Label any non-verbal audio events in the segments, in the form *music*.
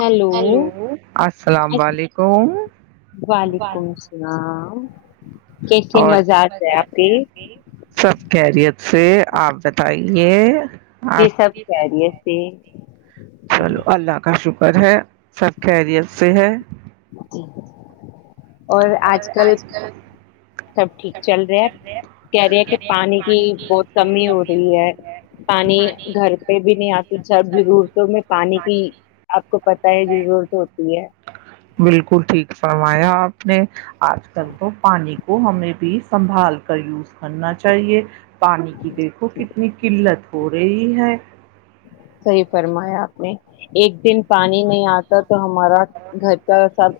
hello hello السلام علیکم، وعلیکم السلام اور س مزہ آتا ہے آپ کے سب *unintelligible* خیریت سے آپ بتائیے آپ کی دعا سے سب خیریت سے چلو اللہ کا شکر پر ہے *unintelligible* سب خیریت سے ہے جی اور آج کل سب ٹھیک چل رہا ہے کہہ رہے ہے کہ پانی کی بہت کمی ہو رہی ہے پانی گھر پہ بھی نہیں آتی سب ضرورتوں میں پانی کی آپ کو پتہ ہے ضرورت ہوتی ہے بالکل ٹھیک فرمایا آپ نے آج کل تو پانی کو ہم نے *unintelligible* بھی سنبھال کریوں *unintelligible* کرنا چاہیے پانی کی دیکھو کتنی قلت *unintelligible* ہو رہی ہے *unintelligible* صحیح فرمایا آپ نے *unintelligible* ایک دن پانی نہیں آتا *unintelligible* تو ہمارا گھر کا ساتھ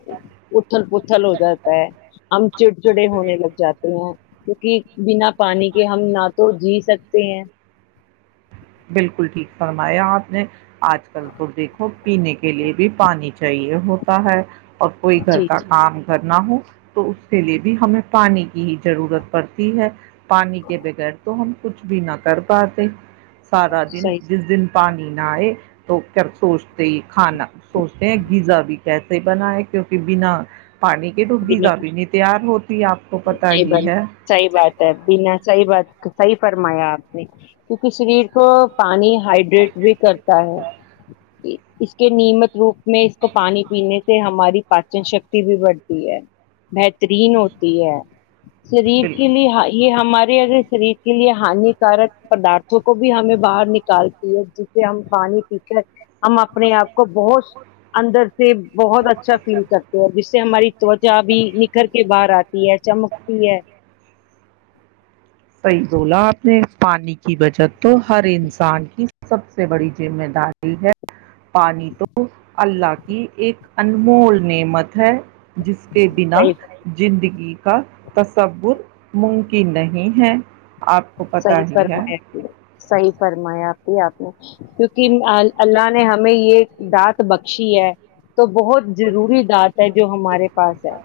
اتھل پھل ہو جاتا ہے ہم چڑچڑے ہونے لگ جاتے ہیں *unintelligible* کیونکہ بنا *unintelligible* پانی کے ہم نہ تو جی سکتے *unintelligible* پ *unintelligible* بالکل ٹھیک فرمایا آپ نے آج کل تو دیکھو پینے کے لیے بھی پانی چاہیے ہوتا ہے *unintelligible* اور کوئی گھر جی کا کام گھر *unintelligible* نہ ہو تو اس کے لیے بھی ہمیں پانی کی ہی ضرورت پڑتی ہے *unintelligible* پانی کے بغیر تو ہم *unintelligible* کچھ بھی نہ کر پاے *unintelligible* سارا دن صحیح جس دن *unintelligible* پانی نہ آئے تو کرھر سوچتے ہی کھانا *unintelligible* سوچتے ہیں غزا بھی *unintelligible* کیسے بناائے کیونکہ بنا *unintelligible* پانی کی بنا ڈگیزا بھی نہیں تیار ہوتی آپ کو پتا نہیں ہی بن ہے صحیح *unintelligible* بات ہے بنا صحیح بات صحیح فرمایا آپ نے کیونکہ شریر کو پانی *unintelligible* ہائیڈریٹ بھی کرتا ہے *unintelligible* اس کے نیمت روپ *unintelligible* میں اس کو پانی پینے سے ہماری *unintelligible* پاچن شکتی بھی بڑھتی *unintelligible* بہترین ہوتی ہے *unintelligible* شریر کے بالکل لیے یہ ہمارے *unintelligible* شریر کے لیے ہانیکارک پدارھوں کو بھی ہمیں باہر نکالتی ہے جسے ہم پانی پی کر ہم اپنے آپ کو بہت اندر *unintelligible* سے بہت اچھا فیل کرتے ہیں جس سے ہماری *unintelligible* جا بھی نکھر کے باہر آتی ہے چمکتی ہے *unintelligible* *inaudible* *unintelligible* صحیح بولا آپ نے پانی کی بچت تو ہر انسان کی سب سے بڑی ذمہ داری ہے *unintelligible* پانی تو *unintelligible* اللہ کی ایک انمول نعمت ہے جس کے بنا صحیح زندگی کا تصور ممکن نہیں نہیں ہے آپ کو پتہ صحیح ہی ہے فرمایا جی صحیح فرمایا آپ کی آپ نے کیونکہ اللہ نے ہمیں یہ دانت بخشی ہے تو بہت ضروری دانت ہے جو ہمارے پاس ہے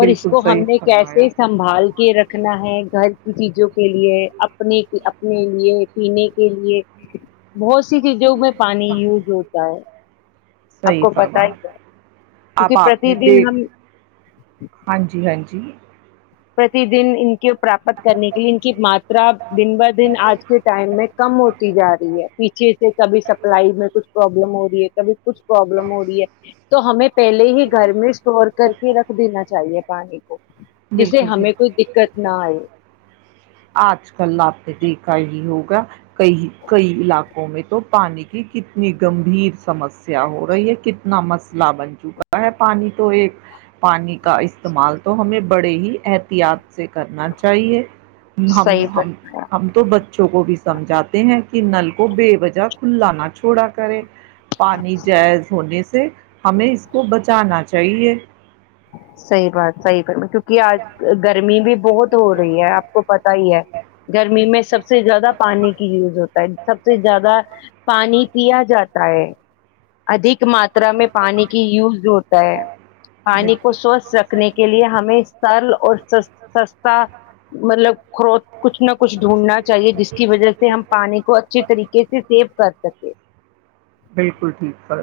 اور اس بالکل کو ہم صحیح نے فرمایا کیسے سنبھال کے رکھنا ہے گر کی چیزوں کے لیے اپنی کی اپنے لیے پینے کے لیے بہت سی چیزوں میں پانی یوز ہوتا ہے آپ صحیح کو پتا فرما ہی کے کیونکہ اب آپ پرتیدیں ہم ہاں جی ہاں جی *unintelligible* پر *unintelligible* تیدیں کے پراپت *unintelligible* کرنے کے لیے ان کی ماترا دن ب دن آج کے ٹائم میں کم ہوتی جا رہی ہے پیچھے سے کبھی سپلائی میں کچھ پروابلم ہو رہی ہے کبھی *unintelligible* کچھ پروبلم ہو رہی ہے تو ہمیں پہلے ہی گھر میں اسٹور کر کے رکھ دینا چاہیے پانی کو جسے بالکل ہمیں کوئی دقت نہ آئے آج کل آپ نے دیکھا ہی ہوگا کئی کئی علاقوں میں تو پانی کی کتنی گمبھیر سمسیا ہو رہی ہے کتنا مسئلہ بن چکا ہے پانی تو ایک پانی کا استعمال تو ہمیں بڑے ہی احتیاط سے کرنا چاہیے ہم صحیح پر ہم ہم تو بچوں کو سمجھاتے ہیں کہ نل کو بے وجہ کھلا نہ چھوڑا کرے پانی جائز ہونے سے سے ہمیں اس کو بچانا چاہیے صحیح بات صحی ب میں کہ آج گرمی بھی بہت ہو رہی ہے آپ کو پتا ہی ہے گرمی میں سب سے زیادہ پانی کی یوز ہوتا ہے سب سے زیادہ پانی پیا جاتا ہے ادھک ماترا میں پانی کی یوز ہوتا ہے پانی کو سوستھ رکھنے کے لیے ہمیں سرل اور س سستا مطلب کرو کچھ نہ کچھ ڈھونڈنا چاہیے جس کی وجہ سے ہم پانی کو اچھیے طریقے سے سیو کر سکیں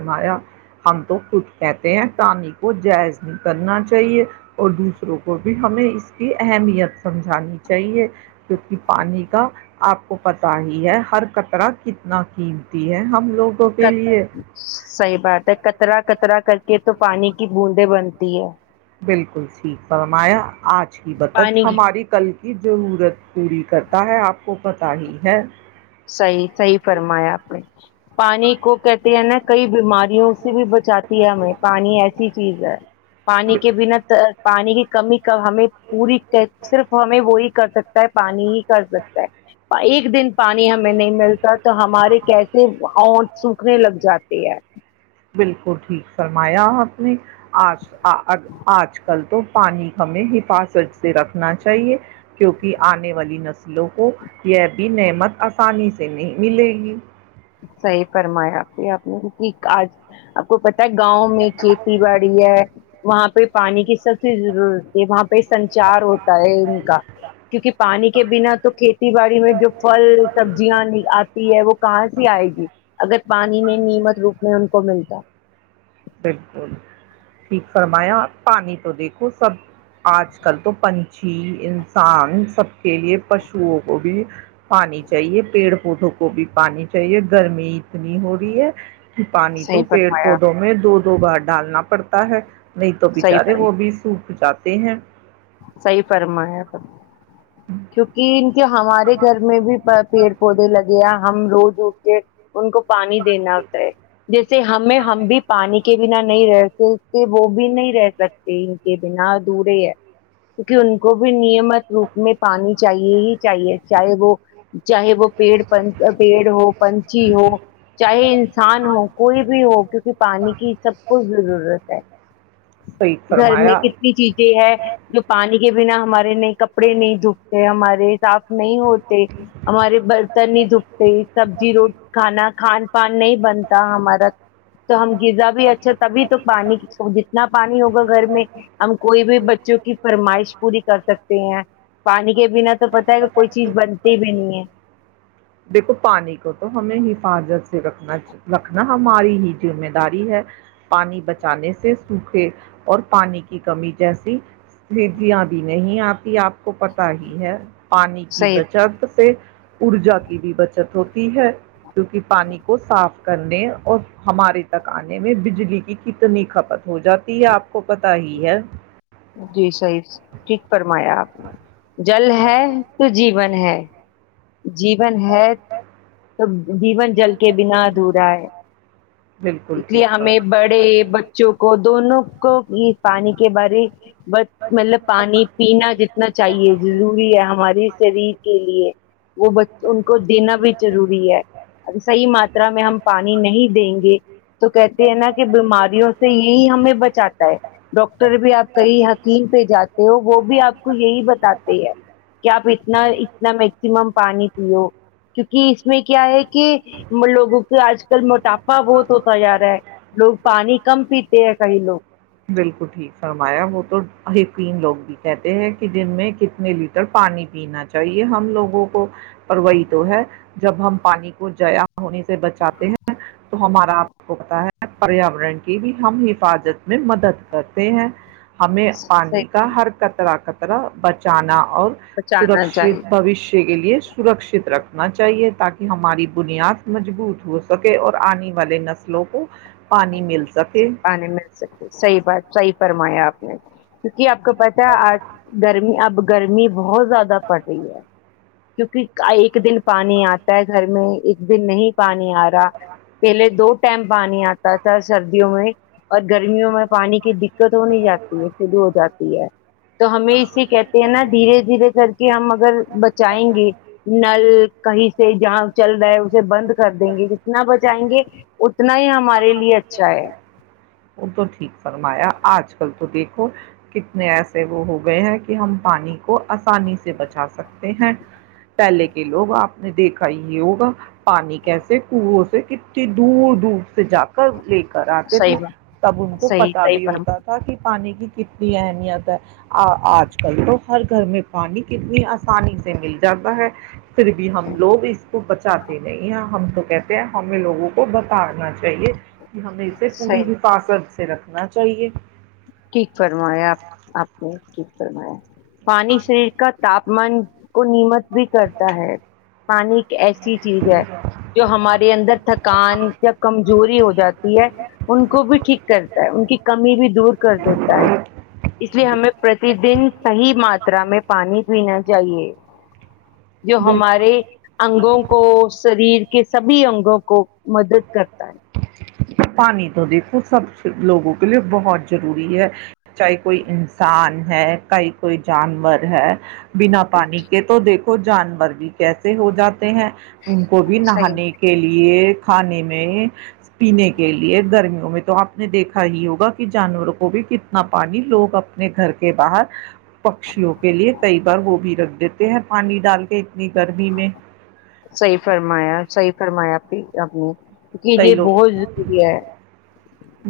آایا *unintelligible* ہم تو خود کہتے ہیں پانی کو جائز نہیں کرنا چاہیے اور دوسروں کو بھی ہمیں اس کی اہمیت سمجھانی چاہیے کیونکہ پانی کا آپ کو پتا ہی ہے ہر کترا کتنا قیمتی ہے ہم لوگوں کے لیے ک بار کترا *unintelligible* کترا کر کے تو پانی کی بوندیں بنتی ہے بالکل ٹھیک فمایا آج کی بدت پانی ہماری کل کی ضرورت پوری کرتا ہے آپ کو پتا ہی ہے سی سی فرمایا آپ نے پانی کو کہتے ہیں نا کئی بیماریوں سے بھی بچاتی وجہ ہے سے ہمیں پانی ایسی چیز ہے پانی کے بنا پانی کے کمی ہمیں پوری صرف ہمیں وہی کر سکتا ہے پانی ہی کر سکتا ہے ایک دن پانی ہمیں نہیں ملتا تو ہمارے کیسے ہونٹ سوکھنے لگ جاتے ہے بالکل ٹھیک سرلمان آیا اپنی آج آج کل تو پانی ہمیں ہی فاس سے رکھنا چاہیے کیونکہ آنے والی نسلوں کو یہ بھی نعمت آسانی سے نہیں ملے گی صحیح فرمایا پھر آپ نے آج آپ کو پ گاؤں میں کھیتی باڑی ہے وہاں پہ پانی کی س ضرورت ہے وہاں پہ سنچار ہوتا ہے ان کا کیونکہ پانی کے بنا تو کھیتی باڑی میں جو پھل سبزیاں آتی ہے وہ کہاں آئے گی اگر پانی نہیں نیمت روپ میں ان کو ملتا بالکل ٹھیک فرمایا پانی تو دیک سب آج کل تو پنچھی انسان سب کے لیے پشوؤ کو بھی پانی چاہیے پیڑ پودوں کو بھی پانی چاہیے گرمی اتنی ہو رہی ہے پانی تو صحیح پیڑ فرمایا پودوں میں دودھ گبار ڈالنا پڑتا ہے نہیں تو صحیح بچارے وہ بھی رک جاتے ہیں صحی فرمایا پ کیونکہ کہ ہمارے گھر میں بھی پیڑ پودے لگے ہیں ہم روز ج *inaudible* ان کو پانی دینا ہوتا ہے جیسے ہمیں ہم بھی پانی کے بنا نہیں رہ سکتے وہ بھی نہیں رہ سکتے ان کے بنا ادورے ہے کیکہ ان کو بھی نیم مت روپ میں پانی چاہیے ہی چاہیے چاہے وہ چاہے وہ پیڑ پن پیڑ ہو پنچھی ہو چاہے انسان ہو کوئی بھی ہو کیونکہ پانی کی سب کچھ ضرورت ہے صحیح گھر میں فرمایا کتنی چیزیں ہے پانی کے بنا ہمارے نہیں کپڑے نہیں جھکتے ہمارے سف نہیں ہوتے ہمارے برتن نہیں دپتے سبزی رو کھانا کھان پان نہیں بنتا ہمارا تو ہم غذا بھی اچھا تبھی تو پانی جتنا پانی ہوگا گھر میں ہم کوئی بھی بچوں کی فرمائش پوری کر سکتے ہیں پانی کے بنا تو پتا ہے کوئی چیز بنتی بھی نہیں ہے دیکھو پانی کو تو ہمیں حفاظت سے رکھنا رکھنا ہماری ہی مہ داری ہے پانی بچانے سے سوکھے اور پانی کی کمی جیسی جی آبھی نہیں آپ آپ کو پت ہی ہے پانی کی صحیح بچت سے ارجا کی بھی بچت ہوتی ہے کیونکہ پانی کو صاف کرنے اور ہمارے تکانے میں بجلی کی کتنی کھپت ہو جاتی ہے آپ کو پت ت ہی ہے جی سیز ٹھیک فرمایا آپ نے جل ہے تو جین ہے جیون ہے تو جیون جل کے بنا ادھورا ہے بالکل اس لیے ٹھیک ہمیں بڑے ہے بچوں کو دونوں کو پانی کے بار بس مطلب پانی پینا جتنا چاہیے ضروری ہے ہماری شریر کے لیے وہ ان کو دینا بھی ضروری ہے صحیح ماترا میں ہم پانی نہیں دیں گے تو کہتے ہیں نا کہ بیماریوں سے یہی ہمیں بچاتا ہے ڈاکٹر بھی آپ حکیم پہ جاتے ہو وہ بھی آپ کو یہی بتاتے ہیں کہ آپ اتنا اتنا میکسیمم پانی پیو کیونکہ اس میں کیا ہے کہ لوگوں کے آج کل موٹاپا بہت ہوتا جا رہا ہے لوگ پانی کم پیتے ہیں کئی لوگ ما م تو یقین لوگ بھی کہتے ہیں کہ جن میں کتنے لیٹر پانی پینا چاہیے ہم لوگوں کو پروی تو ہے جب ہم پانی کو جیا ہونے سے بچاتے ہیں تو ہمارا آپ کو پتا ہے پریاورن کی بھی ہم حفاظت میں مدد کرتے ہیں ہمیں صحیح پانی کا ہر کطرہ کر ارا بچانا اور بچانا چاہیے سرکشت بوشیہ کے لیے سرکشت رکھنا چاہیے تاکہ ہماری بنیاد مضبوط ہو سکے اور آنے والے نسلوں کو پانی مل سکے آانی مل سکے صحیح بات صحیح پر یا آ نے کہ آپ کو پتہ ہے آج گرمی اب گرمی بہت زیادہ پڑ رہی ہے کیونکہ ایک دن پانی آتا ہے گھر میں ایک دن نہیں پانی آ رہا پہلے دو اس ٹائم پانی آتا ہے سردیوں میں اور گرمیوں میں پانی کی دقت ہو نہیں جاتی ہے شروع ہو جاتی ہے تو ہمیں اس سے کہتے ہیں نا دھیرے دھیرے کر کے ہم اگر بچائیں گے نل کہیں سے جہاں چل رہا ہے اسے بند کر دیں گے جتنا بچائیں گے اتنا ہی ہمارے لیے اچھا ہے وہ تو ٹھیک فرمایا آج کل تو دیکھو کتنے ایسے وہ ہو گئے ہیں کہ ہم پانی کو آسانی سے بچا سکتے ہیں پہلے کے لوگ آپ نے دیکھا یہ ہوگا پانی کیسے کنووں سے کتنی دور دور سے جا کر لے کراتے تھے صحیح بات تب ان کو صحیح صحیح ابھی فرم ہوتا تھا کہ پانی کی کتنی اہمیت ہے آ آج کل تو ہر گھر میں پانی کتنی آسانی سے مل جاتا ہے پھر بھی ہم لوگ اس کو بچاتے نہیں ہیں ہم تو کہتے ہیں ہمیں لوگوں کو بتانا چاہیے ہمیں اس سے پوری صحیح حفاظت صرف نہ چاہیے ٹھیک فرمایا آپ آپ نے ٹھیک فرمایا پانی سے کا تاپمان کو نیمت بھی کرتا ہے پانی ایک ایسی چیز ہے جو ہمارے اندر تھکان یا کمزوری ہو جاتی ہے ان کو بھی ٹھیک کرتا ہے ان کی کمی بھی دور کر دیتا ہے اس لیے ہمیں پرتی دن صحیح ماترا میں پانی پینا چاہیے جو ہمارے انگوں کو شریر کے سبھی انگوں کو مدد کرتا ہے پانی تو دیکھو سب لوگوں کے لیے بہت ضروری ہے چاہے کوئی انسان ہے کہیں کوئی جانور ہے بنا پانی کے تو دیکھو جانور بھی کیسے ہو جاتے ہیں ان کو بھی صحیح نہانے کے لیے کھانے میں پینے کے لیے گرمیوں میں تو آپ نے دیکھا ہی ہوگا کہ جانوروں کو بھی کتنا پانی لوگ اپنے گھر کے باہر پکشیوں کے لیے کئی بار وہ بھی رکھ دیتے ہیں پانی ڈال کے اتنی گرمی میں صحیح فرمایا صحیح فرمایا ٹھیک اپنے کیوں کہ کئی یہ لوگ بہت ضروری ہے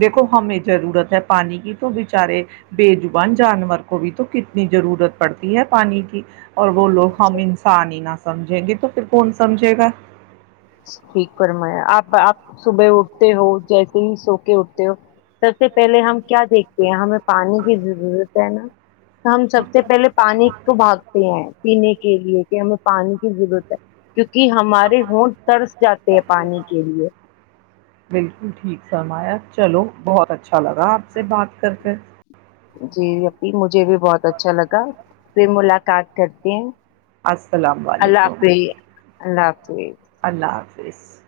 دیکھو ہمیں ضرورت ہے پانی کی تو بچارے بےجبان جانور کو بھی تو کتنی ضرورت پڑتی ہے پانی کی اور بولو ہم انسان ہی نہ سمجھیں گے تو پھر کون سمجھے گا فرمایا آپ آپ صبح اٹھتے ہو جیسے ہی سو کے اٹھتے ہو سب سے پہلے ہم کیا دیکھتے ہیں ہمیں پانی کی ضرورت ہے نا ہم سب سے پہلے پانی کو بھاگتے ہیں پینے کے لیے کہ ہمیں پانی کی ضرورت ہے کیک کہ ہمارے ہو بالکل ٹھیک سرمایا چلو بہت اچھا لگا آپ سے بات کر کے جی ای مجھے بھی بہت اچھا لگا پ ملاقات کرتے ہیں السلام اللہ علیکم حافظ اللہ ح اللہ حافظ اسس *unintelligible*